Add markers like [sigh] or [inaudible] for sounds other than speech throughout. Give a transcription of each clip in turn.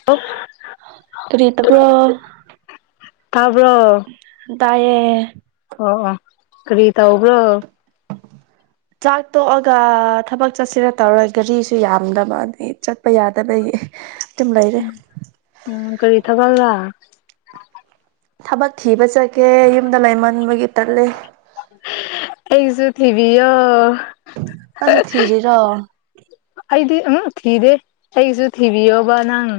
[unintelligible] ꯀꯔꯤ ꯇꯕ꯭ꯔꯣ ꯇꯥꯕ꯭ꯔꯣ ꯇꯥꯏꯌꯦ ꯑꯣ ꯑꯣ ꯀꯔꯤ ꯇꯧꯕ꯭ꯔꯣ ꯆꯥꯛ ꯇꯣꯛꯑꯒ ꯊꯕꯛ ꯆꯠꯁꯤꯔ ꯇꯧꯔꯒ ꯒꯥꯔꯤꯁꯨ ꯌꯥꯝꯗꯕ ꯑꯗꯗꯒꯤ ꯆꯠꯄ ꯌꯥꯗꯕꯒꯤ ꯑꯗꯨꯝ ꯂꯩꯔꯦ ꯎꯝ ꯀꯔꯤ ꯊꯥꯕꯛꯂꯥ ꯊꯕꯛ ꯊꯤꯕ ꯆꯠꯀꯦ ꯌꯨꯝꯗ ꯂꯩꯃꯟꯕꯒꯤ ꯇꯜꯂꯦ ꯑꯩꯁꯨꯨ ꯊꯤꯕꯤꯌꯣ ꯅꯪꯁꯨ ꯊꯤꯔꯤꯔꯣ ꯑꯩꯗꯤ ꯎꯪ ꯊꯤꯗꯦ ꯑꯩꯁꯨ ꯊꯤꯕꯤꯌꯣꯕ ꯅꯪ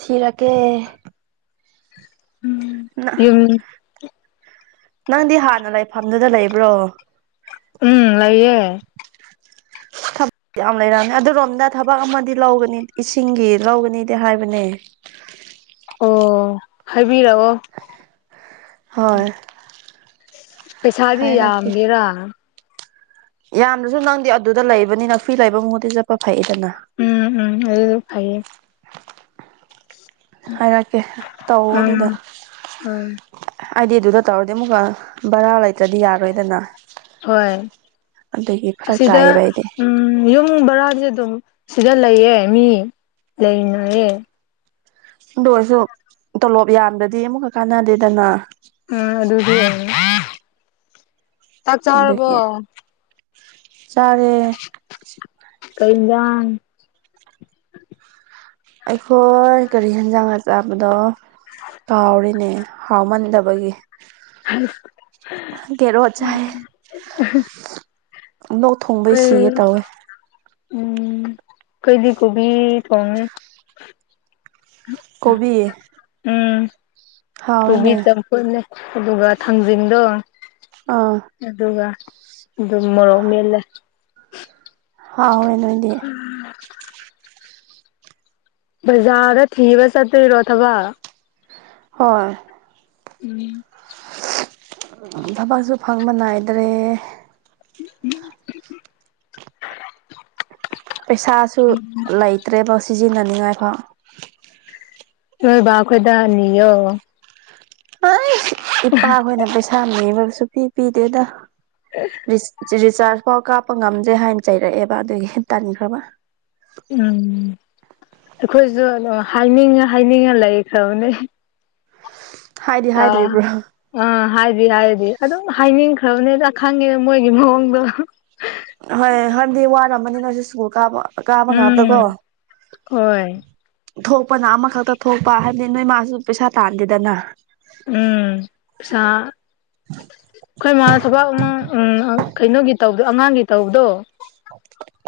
ꯊꯤꯔꯛꯀꯦ ꯎꯝ ꯅ ꯌꯨꯝ ꯅꯪꯗꯤ ꯍꯥꯟꯅ ꯂꯩꯐꯝꯗꯨꯗ ꯂꯩꯕ꯭ꯔꯣ ꯎꯝ ꯂꯩꯌꯦ ꯊꯕꯛ ꯌꯥꯝ ꯂꯩꯔꯝꯅꯤ ꯑꯗꯨꯔꯣꯝꯗ ꯊꯕꯛ ꯑꯃꯗꯤ ꯂꯧꯒꯅꯤ ꯏꯁꯤꯡꯒꯤ ꯂꯧꯒꯅꯤꯗꯤ ꯍꯥꯏꯕꯅꯦ ꯑꯣ ꯍꯥꯏꯕꯤꯔꯛꯑꯣ ꯍꯣꯏ ꯄꯩꯁꯥꯗꯤ ꯌꯥꯝꯒꯦꯔꯥ ꯌꯥꯝꯗ꯭ꯔꯁꯨ ꯅꯪꯗꯤ ꯑꯗꯨꯗ ꯂꯩꯕꯅꯤꯅ ꯐ꯭ꯔꯤ ꯂꯩꯕ ꯃꯍꯨꯠꯇꯤ ꯆꯠꯄ ꯐꯩꯗꯅ ꯎꯝ ꯎꯝ ꯑꯗꯨ ꯐꯩꯌꯦ ꯍꯥꯏꯔꯛꯀꯦ ꯇꯧꯑꯣ ꯑꯗꯨꯗ ꯎꯝ ꯎꯝ ꯑꯩꯗꯤ ꯑꯗꯨꯗ ꯇꯧꯔꯗꯤ ꯑꯃꯨꯛꯀ ꯕꯔꯥ ꯂꯩꯇ꯭ꯔꯗꯤ ꯌꯥꯔꯣꯏꯗꯅ ꯍꯣꯏ ꯑꯗꯨꯒꯤ ꯐꯔꯛ ꯑꯁꯤꯗ ꯇꯥꯏꯌꯦꯕ ꯑꯩꯗꯤ ꯎꯝ ꯌꯨꯝ ꯕꯔꯥꯗꯤ ꯑꯗꯨꯝ ꯁꯤꯗ ꯂꯩꯌꯦ ꯃꯤ ꯂꯩꯅꯩꯌꯦ ꯑꯗꯨ ꯑꯣꯏꯔꯁꯨ ꯇꯣꯂꯣꯞ ꯌꯥꯝꯗ꯭ꯔꯗꯤ ꯑꯃꯨꯛꯀ ꯀꯥꯟꯅꯗꯦꯗꯅ꯫ ꯑ ꯑꯗꯨ [unintelligible] ꯑꯗꯒꯤ ꯆꯥꯔꯦ꯫ ꯀꯩ ꯍꯤꯟꯁꯥꯡ꯫ ꯑꯩꯈꯣꯏ ꯀꯔꯤ ꯌꯦꯟꯖꯥꯡꯔ ꯆꯥꯕꯗꯣ꯫ ꯀꯥꯎꯔꯦꯅꯦ ꯍꯥꯎꯃꯟꯗꯕꯒꯤ꯫ ꯒꯦꯔꯣꯠ ꯆꯥꯌꯦ꯫ ꯂꫭꯛ ꯊꯨꯡ ꯀꯩ ꯎꯝ ꯀꯩꯗꯤ ꯀꯣꯕꯤ ꯊꯣꯡꯉꯦ꯫ ꯀꯣꯕꯤ꯫ ꯎꯝ꯫ ꯀꯣꯕꯤ ꯍꯥꯎꯋꯦꯅꯦ ꯆꯝꯐꯨꯠꯅꯦ ꯑꯗꯨꯒ ꯊꯥꯡꯖꯤꯡꯗꯣ ꯑꯥ ꯑꯗꯨꯒ ꯑꯗꯨꯝ ꯃꯣꯔꯣꯛ ꯃꯦꯠꯂꯦ꯫ ꯍꯥꯎꯋꯦ ꯅꯣꯏꯗꯤ꯫ ꯕꯖꯥꯔꯗ ꯊꯤꯕ ꯆꯠꯇ꯭ꯣꯏꯔꯣ ꯊꯕꯛ꯫ ꯍꯣꯏ꯫ [inaudible] ꯊꯕꯛꯁꯨ ꯐꯪꯕ ꯅꯥꯏꯗ꯭ꯔꯦ꯫ [unintelligible] ꯄꯩꯁꯥꯁꯨ ꯂꯩꯇ꯭ꯔꯦꯕ ꯁꯤꯖꯤꯟꯅꯅꯤꯡꯉꯥꯏꯐꯥꯎ꯫ ꯅꯣꯏ ꯕꯥ ꯈꯣꯏꯗ ꯅꯤꯌꯣ꯫ [unintelligible] ꯏꯄꯥꯈꯣꯏꯅ ꯄꯩꯁꯥ ꯅꯤꯕ ꯁꯨ ꯄꯤ ꯄꯤꯗꯦꯗ ꯔꯤ ꯔꯤꯆꯥꯔꯖ ꯐꯧ ꯀꯥꯞꯄ ꯉꯝꯖꯦ ꯍꯥꯏꯅ ꯆꯩꯔꯛꯑꯦꯕ ꯑꯗꯨꯒꯤ ꯇꯟꯈ꯭ꯔꯕ꯫ ꯎꯝ ꯑꯩꯈꯣꯏꯁꯨ ꯑꯗꯨ ꯍꯥꯏꯅꯤꯡꯉ ꯍꯥꯏꯅꯤꯡꯉ ꯂꯩꯈ꯭ꯔꯕꯅꯦ꯫ ꯍꯥꯏꯗꯤ ꯇꯥ ꯍꯥꯏꯗ꯭ꯔꯤꯕ꯭ꯔꯣ ꯑꯥ ꯍꯥꯏꯗꯤ ꯍꯥꯏꯗꯦ ꯑꯗꯨꯝ ꯍꯥꯏꯅꯤꯡꯈ꯭ꯔꯕꯅꯤꯗ ꯈꯪꯉꯦ ꯃꯣꯏꯒꯤ ꯃꯑꯣꯡꯗꯣ꯫ ꯍꯣꯏ ꯍꯥꯟꯗꯤ ꯋꯥꯔꯝꯝꯕꯅꯤꯅ ꯍꯧꯖꯤꯛ ꯁ꯭ꯀꯨꯜ ꯀꯥꯕ꯫ ꯀꯥꯕ ꯉꯥꯛꯇꯀꯣ ꯎꯝ ꯍꯣꯏ ꯊꯣꯛꯄꯅ ꯑꯃꯈꯛꯇ ꯊꯣꯛꯄ ꯍꯥꯏꯕꯗꯤ ꯅꯣꯏ ꯃꯥꯁꯨ ꯄꯩꯁꯥ ꯇꯥꯟꯗꯦꯗꯅ꯫ ꯎꯝ ꯄꯩꯁꯥ ꯑꯩꯈꯣꯏ ꯃꯥꯅ ꯊꯕꯛ ꯑꯃ ꯎꯝ ꯑ ꯀꯩꯅꯣꯒꯤ ꯇꯧꯕꯗꯣ ꯑꯉꯥꯡꯒꯤ ꯇꯧꯕꯗꯣ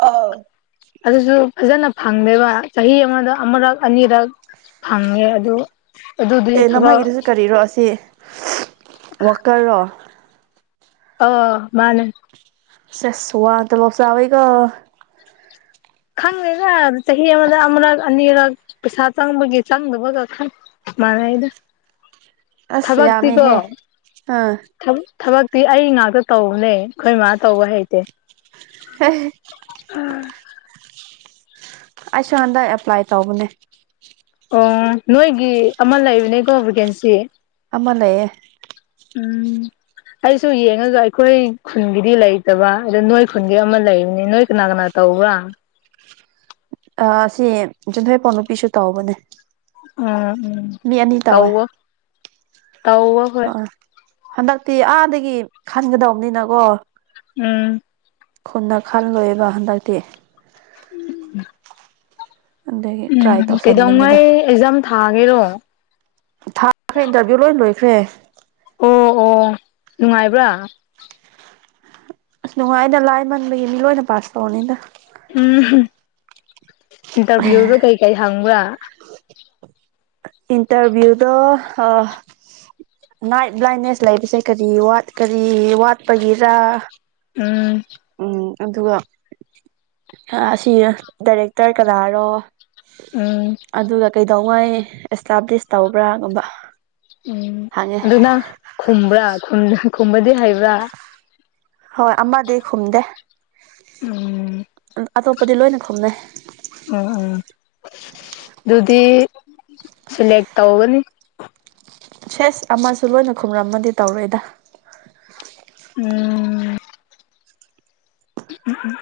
ꯑꯧ ꯑꯗꯨꯁꯨ ꯐꯖꯅ ꯐꯪꯗꯦꯕ ꯆꯍꯤ ꯑꯃꯗ ꯑꯃꯨꯔꯛ ꯑꯅꯤꯔꯛ ꯐꯪꯉꯦ ꯑꯗꯨ ꯑꯗꯨꯗꯤ ꯑꯦ ꯅꯃꯥ ꯊꯕꯛ ꯒꯤꯗꯨꯁꯨ ꯀꯔꯤꯔꯣ ꯑꯁꯤ ꯋꯥꯀꯔꯔꯣ꯫ ꯑꯧ ꯃꯥꯅꯦ꯫ ꯁꯦꯁ ꯋꯥ ꯇꫭꯂꫭꯞ ꯆꯥꯎꯋꯤꯀꫭ꯫ ꯈꯪꯗꯦꯗꯥ ꯆꯍꯤ ꯑꯃꯗ ꯑꯃꯨꯔꯛ ꯑꯅꯤꯔꯛ ꯄꯩꯁꯥ ꯆꯪꯕꯒꯤ ꯆꯪꯗꯕꯒ ꯈꯪ ꯃꯥꯅꯩꯗ꯫ ꯑꯁ ꯌꯥꯃꯦꯍꯦ ꯑꯥ꯫ ꯊꯕꯛꯇꯤ ꯑꯩ ꯉꯥꯛꯇ ꯇꯧꯕꯅꯦ ꯑꯩꯈꯣꯏ ꯃꯥ ꯇꯧꯕ ꯍꯩꯇꯦ꯫ [unintelligible] [unintelligible] ꯑꯩꯁꯨ ꯍꯟꯗꯛ ꯑꯦꯄ꯭ꯂꯥꯏ ꯇꯧꯕꯅꯦ꯫ ꯑꯣ ꯅꯣꯏꯒꯤ ꯑꯃ ꯂꯩꯕꯅꯦꯀꯣ ꯚꯦꯀꯦꯟꯁꯤ꯫ ꯑꯃ ꯂꯩꯌꯦ꯫ ꯎꯝ꯫ ꯑꯩꯁꯨ ꯌꯦꯡꯑꯒ ꯑꯩꯈꯣꯏ ꯈꯨꯟꯒꯤꯗꯤ ꯂꯩꯇꯕ ꯑꯗꯨ ꯅꯣꯏ ꯈꯨꯟꯒꯤ ꯑꯃ ꯂꯩꯕꯅꯤ ꯅꯣꯏ ꯀꯅꯥ ꯀꯅꯥ ꯇꯧꯕ꯭ꯔꯥ꯫ ꯑ ꯁꯤ ꯌꯨꯝꯊꯣꯏꯄꯥꯎ ꯅꯨꯄꯤꯁꯨ ꯇꯧꯕꯅꯦ꯫ ꯎꯝ ꯃꯤ ꯑꯅꯤ ꯎꯝ ꯀꯧ ꯑ ꯍꯟꯗꯛꯇꯤ ꯑꯥꯗꯒꯤ ꯈꯟꯒꯗꯕꯅꯤꯅꯀꯣ ꯎꯝ ꯈꯨꯟꯅ ꯈꯜꯂꯣꯏꯕ ꯍꯟꯗꯛꯇꯤ ꯎꯝ ꯑꯗꯒꯤ ꯇ꯭ꯔꯥꯏ ꯎꯝ ꯇꯧꯁꯟꯕꯅꯤꯗ ꯀꯩꯗꯧꯉꯩ ꯑꯦꯛꯖꯥꯝ ꯊꯥꯒꯦꯔꯣ ꯊꯥꯈ꯭ꯔꯦ ꯏꯟꯇꯔꯚꯤꯌꯨ ꯂꯣꯏ ꯂꯣꯏꯈ꯭ꯔꯦ ꯑꯣ ꯑꯣ ꯅꯨꯡꯉꯥꯏꯕ꯭ꯔꯥ ꯑꯁ ꯅꯨꯡꯉꯥꯏꯅ ꯂꯥꯏ ꯃꯟꯕꯒꯤ ꯃꯤ ꯂꯣꯏꯅ ꯄꯥꯁ ꯇꯧꯔꯅꯤꯗ ꯎꯝ ꯏꯟꯇꯔꯚꯤꯌꯨꯗ ꯀꯩꯀꯩ ꯍꯪꯕ꯭ꯔꯥ ꯏꯟꯇꯔꯚꯤꯌꯨꯗ ꯑ ꯅꯥꯏꯠ ꯕ꯭ꯂꯥꯏꯅꯦꯁ ꯂꯩꯕꯁꯦ ꯀꯔꯤꯠ ꯀꯔꯤ ꯋꯥꯠꯄꯒꯤꯔ ꯎꯝ ꯎꯝ ꯑꯗꯨꯒ ꯑꯁꯤ ꯗꯥꯏꯔꯦꯛꯇꯔ ꯀꯅꯥꯔꯣ ꯎꯝ ꯑꯗꯨꯒ ꯀꯩꯗꯧꯉꯩ ꯑꯦꯁꯇꯥꯕ꯭ꯂꯤꯁ ꯇꯧꯕ꯭ꯔꯥꯒꯨꯝꯕ ꯎꯝ ꯍꯪꯉꯦ ꯑꯗꯨꯅ ꯈꯨꯝꯕ꯭ꯔꯥ ꯈꯨꯝꯕꯗꯤ ꯍꯩꯕ꯭ꯔꯥ ꯍꯣꯏ ꯑꯃꯗꯤ ꯈꯨꯝꯗꯦ ꯎꯝ ꯑꯇꯣꯞꯄꯗꯤ ꯂꯣꯏꯅ ꯈꯨꯝꯅꯩ ꯎꯝ ꯎꯝ ꯑꯗꯨꯗꯤ ꯁꯂꯦꯛ ꯇꯧꯒꯅꯤ ꯁꯦꯁ ꯑꯃꯁꯨ ꯂꯣꯏꯅ ꯈꯨꯝꯔꯝꯃꯗꯤ ꯇꯧꯔꯣꯏꯗ ꯎꯝ ꯎꯝ ꯎꯝ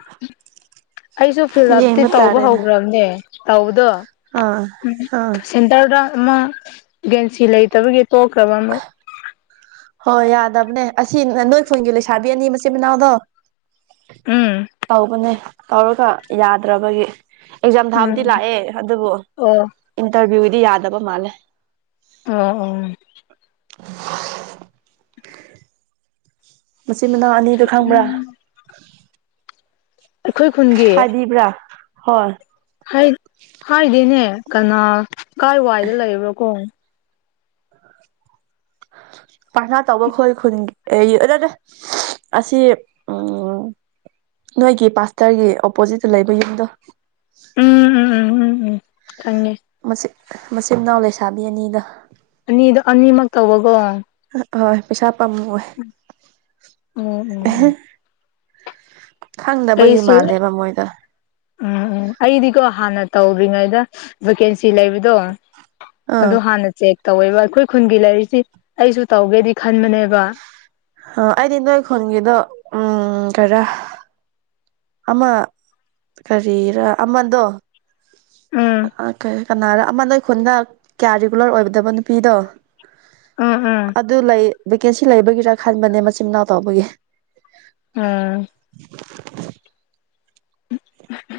ꯑꯩꯁꯨ ꯐꯤꯜ ꯑꯞꯇꯤ ꯌꯦꯡꯕ ꯇꯧꯕ ꯇꯥꯔꯦꯅ ꯍꯧꯈ꯭ꯔꯕꯅꯦ ꯇꯧꯕꯗꯣ ꯑꯥ ꯑꯥ ꯁꯦꯟꯇꯔꯗ ꯑꯃ ꯒꯦꯟꯁꯤ ꯂꯩꯇꯕꯒꯤ ꯇꯣꯛꯈ꯭ꯔꯕ ꯑꯃ ꯍꯣꯏ ꯌꯥꯗꯕꯅꯦ ꯑꯁꯤ ꯅꯣꯏ ꯈꯣꯏꯟꯒꯤ ꯂꯩꯁꯥꯕꯤ ꯑꯅꯤ ꯃꯆꯤꯟ ꯃꯅꯥꯎꯗꯣ ꯎꯝ ꯇꯧꯕꯅꯦ ꯇꯧꯔꯒ ꯌꯥꯗ꯭ꯔꯕꯒꯤ ꯑꯦꯛꯖꯥꯝ ꯊꯥꯕꯨꯗꯤ ꯎꯝ ꯂꯥꯛꯑꯦ ꯑꯗꯨꯕꯨ ꯑꯣ ꯏꯟꯇꯔꯚꯤꯌꯨꯗꯤ ꯌꯥꯗꯕ ꯃꯥꯜꯂꯦ ꯑ ꯑꯣ ꯃꯆꯤꯟ ꯃꯅꯥꯎ ꯑꯅꯤꯗꯨ ꯈꯪꯕ꯭ꯔꯥ ꯑꯩꯈꯣꯏ ꯈꯨꯨꯝꯒꯦ ꯐꯗꯤꯕ꯭ꯔꯥ ꯍꯣꯏ ꯍꯥꯏꯗꯤꯅꯦ ꯀꯅꯥ ꯀꯥꯏ ꯋꯥꯏꯗ ꯂꯩꯕ꯭ꯔꯣ ꯀꯣ ꯄꯥꯔꯊꯅꯥ ꯇꯧꯕ ꯈꯣꯏ ꯈꯨꯟꯒꯤ ꯑꯗꯨꯗ ꯑꯁꯤ ꯎꯝ ꯅꯣꯏꯒꯤ ꯄꯥꯁꯇꯔꯒꯤ ꯑꯣꯄꯣꯖꯤꯠꯇ ꯂꯩꯕ ꯌꯨꯝꯗꯣ ꯎꯝ ꯎꯝ ꯎꯝ ꯎꯝ ꯎꯝ ꯈꯪꯉꯦ ꯃꯆ ꯃꯆꯤꯟ ꯃꯅꯥꯎ ꯂꯩꯁꯥꯕꯤ ꯑꯅꯤꯗ ꯑꯅꯤꯗꯣ ꯑꯅꯤꯃꯛ ꯇꯧꯕꯒꯣ ꯍꯣꯏ ꯄꯩꯁꯥ ꯄꯥꯝꯃꯋꯦ ꯎꯝ ꯎꯝ ꯈꯪꯗꯕꯒꯤ ꯑꯩꯁꯨ ꯃꯥꯜꯂꯦꯕ ꯃꯣꯏꯗ ꯎꯝ ꯎꯝ ꯑꯩꯗꯤꯀꯣ ꯍꯥꯟꯅ ꯇꯧꯔꯤꯉꯩꯗ ꯚꯦꯀꯦꯟꯁꯤ ꯂꯩꯕꯗꯣ ꯑꯥ ꯑꯗꯨ ꯍꯥꯟꯅ ꯆꯦꯛ ꯇꯧꯋꯦꯕ ꯑꯩꯈꯣꯏ ꯈꯨꯟꯒꯤ ꯂꯥꯏꯔꯤꯛꯁꯤ ꯑꯩꯁꯨ ꯇꯧꯒꯦꯗꯤ ꯈꯟꯕꯅꯦꯕ ꯑꯣ ꯑꯩꯗꯤ ꯅꯣꯏ ꯈꯨꯟꯒꯤꯗꯣ ꯎꯝ ꯈꯔ ꯑꯃ ꯀꯔꯤꯔ ꯑꯃꯗꯣ ꯎꯝ ꯎꯝ ꯀꯅꯥꯔꯣ ꯑꯃꯅ ꯑꯩ ꯈꯨꯟꯗ ꯀꯌꯥ ꯔꯤꯒꯨꯂꯔ ꯑꯣꯏꯕꯗꯕ ꯅꯨꯄꯤꯗꯣ ꯎꯝ ꯎꯝ ꯑꯗꯨ ꯂꯩ ꯕꯦꯀꯦꯟꯁꯤ ꯂꯩꯕꯒꯤꯔꯥ ꯈꯟꯕꯅꯦ ꯃꯆꯤꯟ ꯃꯅꯥꯎ ꯇꯧꯕꯒꯤ ꯑꫭ [unintelligible]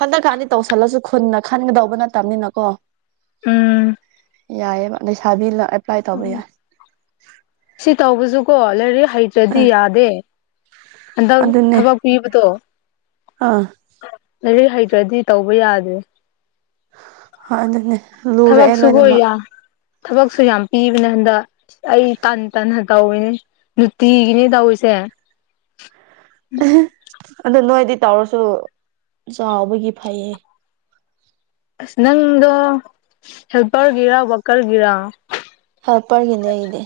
ꯍꯟꯗꯛꯀꯥꯟꯗꯤ ꯇꯧꯁꯜꯂꯁꯨ ꯈꯨꯟꯅ ꯈꯟꯒꯗꯧꯕ ꯅꯠꯇꯕꯅꯤꯅ ꯀꯣ ꯎꯝ ꯌꯥꯏꯌꯦꯦ ꯂꯩꯁꯥꯕꯤ ꯎꯝ ꯁꯤ ꯇꯧꯕꯁꯨ ꯀꯣ ꯂꯥꯏꯔꯛ ꯍ ꯑ ꯗꯤ ꯌꯥꯗꯦ ꯍꯟꯗꯛ ꯑꯗꯨꯅꯦ ꯊꯕꯛ ꯄꯤꯕꯗꯣ ꯑꯥ ꯂꯥꯏꯔꯤꯛ ꯍꯩꯇ꯭ꯔꯗꯤ ꯇꯧꯕ ꯌꯥꯗꯦ ꯍ ꯑꯗꯨꯅꯦ ꯊꯕꯛ ꯂꯨꯔꯛꯑꯦ ꯁꯈꯣ ꯂꯣꯏꯅꯃꯛ ꯊꯕꯛꯁꯨ ꯌꯥꯝ ꯄꯤꯕꯅꯦ ꯍꯟꯗꯛ ꯑꯩ ꯇꯟ ꯇꯟ ꯇꯧꯏꯤꯅꯦ ꯅꯨꯡꯇꯤꯒꯤꯅꯦ ꯇꯧꯏꯁꯦ ꯑꯗꯨ ꯅꯣꯏꯗꯤ ꯇꯧꯔꯁꯨ ꯆꯥꯎꯕꯒꯤ ꯐꯩꯌꯦ ꯑ ꯅꯪꯗꯣ ꯍꯦꯜꯄꯔꯒꯤꯔ ꯋꯥꯀꯔꯒꯤꯔ ꯍꯜꯄꯒꯅꯦ ꯏꯗꯤ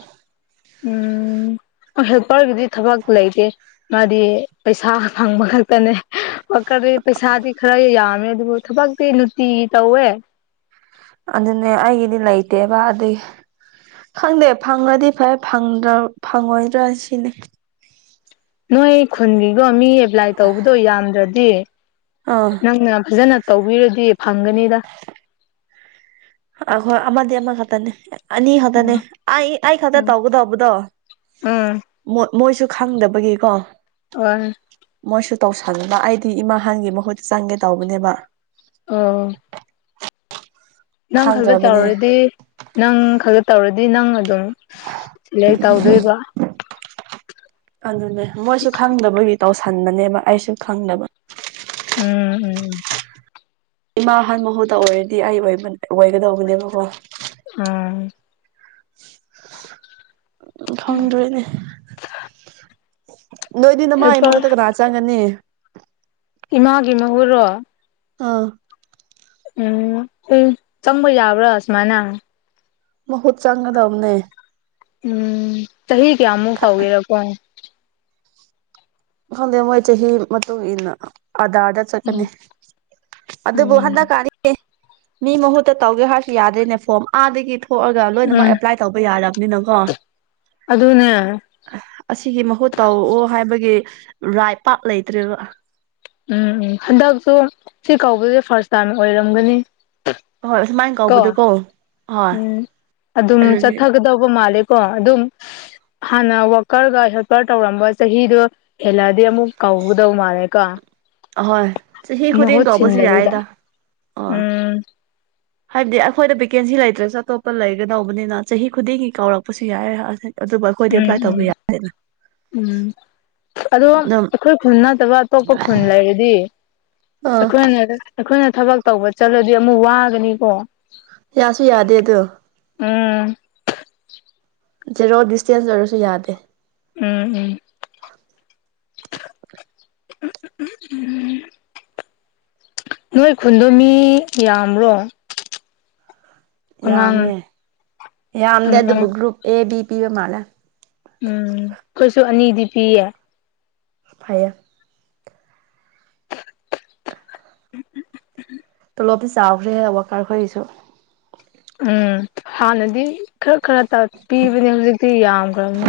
ꯎꯝ ꯍꯦꯜꯄꯔꯒꯤꯗꯤ ꯊꯕꯛ ꯂꯩꯇꯦ ꯃꯥꯗꯤ ꯄꯩꯁꯥ ꯐꯪꯕ ꯈꯛꯇꯅꯦ ꯋꯥꯀꯗꯤ ꯄꯩꯁꯥꯗꯤ ꯈꯔ ꯌꯥꯝꯃꯦ ꯑꯗꯨꯕꯨ ꯊꯕꯛ ꯂꯨꯇꯤ ꯇꯧꯋꯦ ꯑꯗꯨꯅꯦ ꯑꯩꯒꯤꯗꯤ ꯂꯩꯇꯦꯕ ꯑꯗꯨꯒꯤ ꯈꯪꯗꯦ ꯐꯪꯉꯗꯤ ꯐꯩ꯭ꯔ ꯐꯪꯉꯣꯏꯗ꯭ꯔꯥ ꯁꯤꯅꯤ ꯅꯣꯏ ꯈꯨꯟꯒꯤꯒꯣ ꯃꯤ ꯑꯦꯄ꯭ꯂꯥꯏ ꯇꯧꯕꯗꯣ ꯌꯥꯝꯗ꯭ꯔꯗꯤ ꯑꯥ ꯅꯪꯅ ꯐꯖꯅ ꯇꯧꯕꯤꯔꯗꯤ ꯐꯪꯒꯅꯤꯗ ꯑꯘꯔ ꯑꯃꯥꯗꯤ ꯑꯃꯥ ꯍ ꯇꯅꯦ ꯅꯤ ꯈꯗꯅꯦ ꯎꯝ ꯑꯩ ꯑꯩ ꯈꯗ ꯎꯝ ꯇꯥꯎꯕꯗꯕꯗꯣ ꯎꯝ ꯃꯣꯏꯁꯨ ꯈꯪꯗꯕꯒꯤꯀꯣ ꯑꯣ ꯃꯣꯏꯁꯨ ꯇꯧꯁꯅꯕ ꯑꯩꯗꯤ ꯏꯃꯥ ꯍꯥꯟꯒꯤ ꯃꯍꯨꯠꯇ ꯆꯪꯒꯦ ꯇꯧꯕꯅꯦꯕ ꯑꯣ ꯅꯪ ꯈꯛꯇ ꯈꯪꯗ꯭ꯔꯕꯅꯦ ꯇꯧꯔꯗꯤ ꯅꯪ ꯈꯛꯇ ꯇꯧꯔꯗꯤ ꯅꯪ ꯑꯗꯨꯝ ꯏꯂ ꯇꯥꯎꯗꯣꯏꯕ ꯑꯗꯨꯅꯦ ꯃꯣꯏꯁꯨ ꯈꯪꯗꯕꯒꯤ ꯇꯧꯁꯟꯕꯅꯦꯕ ꯑꯩꯁꯨ ꯈꯪꯗꯕ ꯎꯝ ꯎꯝꯝ ꯏꯃꯥ ꯑꯍꯟ ꯃꯍꯨꯠꯇ ꯑꯣꯏꯔꯗꯤ ꯑꯩꯕ ꯑꯣꯏꯒꯗꯧꯕꯅꯦꯕꯀꯣ ꯎꯝ ꯎ ꯈꯪꯗꯣꯏꯅꯦ ꯅꯣꯏꯗꯤ ꯅ ꯃꯥ ꯑꯩ ꯃꯒ ꯍꯦꯜꯄꯔ ꯇꯒ ꯔꯥ ꯆꯒꯅꯤ ꯏꯃꯥꯒꯤ ꯃꯍꯨꯣ ꯑꯥ ꯎꯝ ꯆꯪꯕ ꯌꯥꯕ꯭ꯔꯥ ꯑꯁꯃꯅ ꯃꯍꯠ ꯆꯥꯡꯒꯥ ꯊꯝꯅꯦ ꯎꯝ ꯆꯍꯤ ꯀꯌꯥꯃꯨꯛ ꯈ ꯇꯧꯒꯦꯔꯀꯣ ꯍꯗꯦ ꯃꯣꯏꯣꯏ ꯆꯍꯤ ꯆꯍꯤꯍꯤ ꯃ ꯏꯅ ꯑꯗꯥꯗ ꯎꯝ ꯅꯤ ꯑꯗ ꯣꯍꯟꯗ ꯎꯝ ꯀꯥꯔꯤ ꯑꯦ ꯃꯤ ꯃꯍꯨꯠꯇ ꯇꯧꯒꯦ ꯍꯥꯏꯔꯁꯨ ꯌꯥꯗ꯭ꯔꯦꯅꯦ ꯐꯣꯝ ꯑꯥꯗꯒꯤ ꯊꯣꯛꯑꯒ ꯂꯣꯏꯅꯃꯛ ꯎꯝ ꯑꯦꯄ꯭ꯂꯥꯏ ꯇꯧꯕ ꯌꯥꯔꯕꯅꯤꯅꯀꯣ ꯑꯗꯨꯅꯦ ꯑꯁꯤꯒꯤ ꯃꯍꯨꯠ ꯇꯧꯑꯣ ꯍꯥꯏꯕꯒꯤ ꯔꯥꯏ ꯄꯥꯛꯠ ꯂꯩꯇ꯭ꯔꯦꯕ ꯎꯝ ꯎꯝ ꯍꯟꯗꯛꯁꯨ ꯁꯤ ꯀꯧꯕꯁꯦ ꯐꯥꯔꯁ ꯇꯥꯏꯝ ꯑꯣꯏꯔꯝꯒꯅꯤ ꯍꯣꯏ ꯑꯁꯨꯃꯥꯏꯅ ꯀꯣ ꯀꯧꯕꯗꯨꯀꯣ ꯍꯣꯏ ꯎꯝ ꯑꯗꯨꯝ ꯑꯗꯨꯒꯤ ꯆꯠꯊꯒꯗꯧꯕ ꯃꯥꯜꯂꯦ ꯀꯣ ꯑꯗꯨꯝ ꯍꯥꯟꯅ ꯋꯥꯀꯔꯒ ꯍꯦꯜꯄꯔ ꯇꯧꯔꯝꯕ ꯆꯍꯤꯗꯣ ꯑꯦꯂꯗ ꯑꯃ ꯀꯧꯗꯧ ꯃꯥꯅꯦꯦꯀꯣ ꯑꯍꯣꯏ ꯆꯍꯤ ꯈꯨꯗꯤꯡ ꯀꯧꯕꯁꯤ ꯁꯤꯟꯗꯕꯤꯗ ꯌꯥꯏꯗ ꯑꯣ ꯎꯝ ꯍꯥꯏꯕꯗꯤ ꯑꯩꯈꯣꯏꯗ ꯕꯦꯀꯦꯟꯁꯤ ꯂꯩꯇ꯭ꯔꯁꯨ ꯑꯇꯣꯞꯄ ꯂꯩꯒꯗꯧꯕꯅꯤꯅ ꯆꯍꯤ ꯈꯨꯗꯤꯡꯒꯤ ꯀꯥꯎꯔꯛꯄꯁꯨ ꯌꯥꯏꯔꯦꯁꯦ ꯑꯩꯈꯣꯏꯗꯤ ꯎꯝ ꯑꯦꯄ꯭ꯂꯥꯏ ꯇꯧꯕ ꯎꯝ ꯌꯥꯗꯦꯅ ꯎꯝ ꯑꯗꯣ ꯑꯗꯨꯝ ꯑꯩꯈꯣꯏ ꯈꯨꯟ ꯅꯠꯇꯕ ꯑꯇꯣꯞꯄ ꯈꯨꯟ ꯂꯩꯔꯗꯤ ꯑꯥ ꯑꯩꯈꯣꯏꯅ ꯑꯩꯈꯣꯏꯅ ꯊꯕꯛ ꯇꯧꯕ ꯆꯠꯂꯗꯤ ꯑꯃꯨꯛ ꯋꯥꯒꯅꯤꯀꯣ ꯌꯥꯁꯨ ꯌꯥꯗꯦ ꯑ ꯑꯗꯨꯣ ꯎꯝ ꯖꯦꯔꯣ ꯗꯤꯁꯇꯦꯟꯁ ꯑꯣꯏꯔꯁꯨ ꯌꯥꯗꯦ ꯎꯝ ꯎꯝ [unintelligible] ꯅꯣꯏ ꯈꯨꯟꯗꯣ ꯃꯤ ꯌꯥꯝ꯭ꯔꯣ ꯌꯥꯝꯉꯦ ꯌꯥꯝꯗꯦ ꯑꯉꯥꯡ ꯑꯗꯨꯕꯨ ꯒ꯭ꯔꯨꯞ ꯑꯦ ꯕꯤ ꯄꯤꯕ ꯃꯥꯜꯂꯦ ꯎꯝ ꯀꯩꯁꯨ ꯑꯅꯤꯗꯤ ꯄꯤꯌꯦ ꯐꯥꯏ [unintelligible] ꯄꯨꯂꯣꯞꯗꯤ ꯆꯥꯎꯈ꯭ꯔꯦ ꯋꯥꯀꯔꯈꯣꯏꯁꯨ ꯎꯝ ꯍꯥꯟꯅꯗꯤ ꯈꯔ ꯈꯔ ꯄꯤꯕꯅꯦ ꯍꯧꯖꯤꯛꯇꯤ ꯌꯥꯝꯈ꯭ꯔꯕꯅꯤ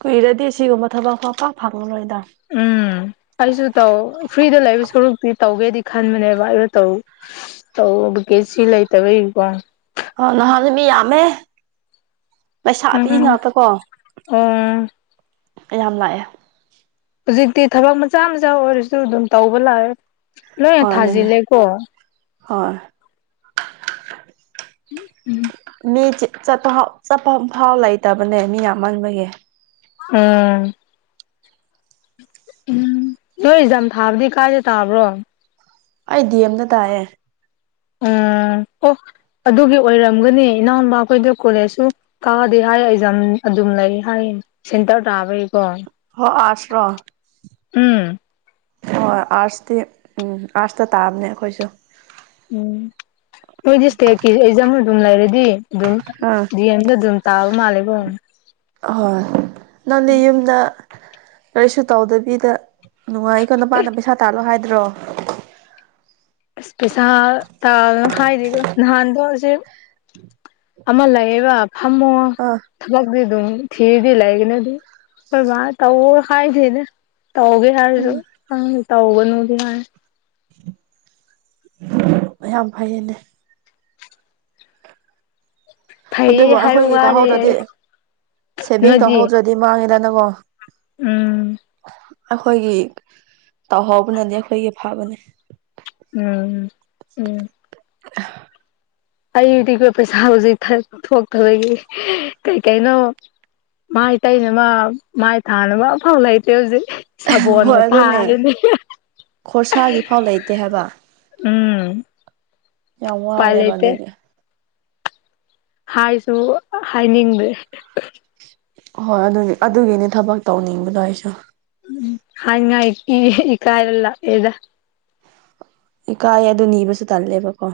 ꯀꯨꯏꯔꯗꯤ ꯁꯤꯒꯨꯝꯕ ꯊꯕꯛ ꯐꯄ ꯐꯪꯉꯔꯣꯏꯗ ꯎꯝ ꯑꯩꯁꯨ ꯇꯧ ꯐ꯭ꯔꯤꯗ ꯂꯩꯕ ꯁꯔꯨꯛꯇꯤ ꯇꯧꯒꯦꯗꯤ ꯈꯟꯕꯅꯦꯕ ꯑꯩꯁꯨ ꯇꯧ ꯇꯧꯕ ꯀꯦ ꯁꯤ ꯂꯩꯇꯕ ꯏꯀꯣ ꯑꯣ ꯅꯍꯥꯟ ꯑꯗꯨꯃꯤ ꯌꯥꯃꯦ ꯄꯩꯁꯥ ꯄꯤꯏ ꯎꯝ ꯉꯥꯛꯇ ꯀꯣ ꯑꯣ ꯀꯌꯥꯝ ꯂꯥꯛꯑꯦ ꯍꯧꯖꯤꯛꯇꯤ ꯊꯕꯛ ꯃꯆꯥ ꯃꯆꯥ ꯑꯣꯏꯔꯁꯨ ꯑꯗꯨꯝ ꯇꯧꯕ ꯂꯥꯛꯑꯦ ꯂꯣꯏꯅ ꯍꯣꯏ ꯑꯗꯨꯅꯦ ꯊꯥꯖꯤꯜꯂꯦꯀꯣ ꯍꯣꯏ ꯎꯝ ꯎꯝ ꯃꯤ ꯆꯠꯄꯥꯎ ꯆꯠꯄꯐꯥꯎ ꯂꯩꯇꯕꯅꯦ ꯃꯤ ꯌꯥꯝꯃꯟꯕꯒꯤ ꯎꯝ ꯎꯝ ꯅꯣꯏ ꯛꯖꯥꯝ ꯊꯥꯕꯗꯤ ꯀꯥꯏꯗꯦ ꯇꯥꯕ꯭ꯔꯣ ꯑꯩꯗꯤ ꯑꯦꯝꯅ ꯇꯥꯏꯌꯦꯦ ꯎꯝ ꯑꯣ ꯑꯗꯨꯒꯤ ꯑꯣꯏꯔꯝꯒꯅꯤ ꯏꯅꯥꯎꯄꯥ ꯑꯩꯈꯣꯏꯗ ꯀꯣꯂꯦꯖꯁꯨ ꯇꯥꯗꯤ ꯍꯥꯏ ꯑꯦꯖꯥꯝ ꯑꯗꯨꯝ ꯂꯩ ꯍꯥꯏꯌꯦ ꯁꯦꯟꯇꯔ ꯇꯥꯕꯩꯀꯣ ꯍ ꯑꯁ꯭ꯔꯣ ꯎꯝ ꯍꯣꯏꯣꯏ ꯑꯥꯔꯠꯁꯇꯤ ꯎꯝ ꯑꯥꯔꯠꯁꯇ ꯇꯥꯕꯅꯦ ꯑꯩꯈꯣꯏꯁꯨ ꯎꯝ ꯅꯣꯏꯗꯤ ꯏꯁꯇꯦꯠꯀꯤ ꯑꯦꯖꯝ ꯑꯗꯨꯝ ꯂꯩꯔꯗꯤ ꯑꯗꯨꯝ ꯑꯥ ꯗꯤ ꯑꯦꯝꯗ ꯑꯗꯨꯝ ꯇꯥꯜ ꯃꯥ ꯂꯩꯕꯣꯣꯡ ꯑꯍꯣꯏ ꯅꯪꯗꯤ ꯌꯨꯝꯗ ꯀꯔꯤꯁꯨ ꯇꯧꯗꯕꯤꯗ ꯅꯨꯡꯉꯥꯏ ꯑꯩꯈꯣ ꯅꯨꯄꯥꯥꯟꯗ ꯄꯩꯁꯥ ꯇꯥꯜꯂꯣ ꯍꯥꯏꯗ꯭ꯔꯣ ꯄꯩꯁꯥ ꯇꯥꯜꯂꯣ ꯍꯥꯏꯔꯤꯕ ꯅꯍꯥꯟꯗꯣ ꯍꯧꯖꯤꯛ ꯑꯃ ꯂꯩꯌꯦꯕ ꯐꯝꯃꯣ ꯑꯥ ꯊꯕꯛꯗꯤ ꯑꯗꯨꯝ ꯊꯤꯔꯗꯤ ꯂꯩꯒꯅꯤ ꯑꯗꯨ ꯑꯩꯈꯣꯏ ꯕꯥꯅ ꯇꯧꯒ ꯍꯥꯏꯗꯦꯅꯦ ꯇꯧꯒꯦ ꯍꯥꯏꯔꯁꯨ ꯎꯝ ꯈꯪꯗꯦ ꯇꯧꯒꯅꯨꯗꯤ ꯍꯥꯏ ꯌꯥꯝ ꯐꯩꯌꯦꯅꯦ ꯑꯗꯨꯕꯨ ꯐꯩꯌꯦ ꯍꯥꯏꯕ ꯑꯩꯈꯣꯏꯒꯤ ꯋꯥꯅꯦ ꯇꯥꯍꯧꯗ꯭ꯔꯗꯤ ꯁꯦꯚꯤꯡ ꯅꯣꯏꯗꯤ ꯇꯧꯍꯧꯗ꯭ꯔ ꯗꯤ ꯃꯥꯡꯉꯤꯗꯅꯀꯣ ꯎꯝ ꯑꯩꯈꯣꯏꯒꯤ ꯇꯧꯍꯧꯕꯅꯗꯤ ꯑꯩꯈꯣꯏꯒꯤ ꯐꯕꯅꯦ ꯎꯝ ꯎꯝ ꯑꯩꯗꯤ ꯄꯩꯁꯥ ꯍꯧꯖꯤꯛ ꯊꯣꯛꯇꯕꯒꯤ ꯀꯩ ꯀꯩꯅꯣ ꯃꯥꯏ ꯇꯩꯅꯕ ꯃꯥꯏ ꯊꯥꯅꯕ ꯑꯝꯐꯥꯎ ꯂꯩꯇꯦ ꯍꯧꯖꯤꯛ ꯁꯥꯕꯣꯜꯅ ꯍꯣꯏ ꯑꯗꯨꯅꯦ ꯊꯥꯔꯅꯦ ꯈꯣꯔꯁꯥꯒꯤ ꯐꯥꯎ ꯂꯩꯇꯦ ꯍꯥꯏꯕ ꯎꯝ ꯌꯥꯝ ꯎꯄꯥꯏ ꯋꯥꯔꯦꯕ ꯂꯩꯇꯦ ꯑꯗꯨꯒꯤ ꯍꯥꯏꯁꯨ ꯍꯥꯏꯅꯤꯡꯗꯦ ꯍꯣꯏ ꯑꯗꯨꯒꯤ ꯑꯗꯨꯒꯤꯅꯦ ꯊꯕꯛ ꯇꯧꯅꯤꯡꯕꯗꯣ ꯑꯩꯁꯨ ꯎꯟ ꯍꯥꯏꯅꯤꯡꯉꯥꯏꯗꯤ ꯏꯀꯥꯏꯔ ꯂꯥꯛꯑꯦꯗ ꯏꯀꯥꯏꯌꯦ ꯑꯗꯨ ꯅꯤꯕꯁꯨ ꯇꯜꯂꯦꯕꯀꯣ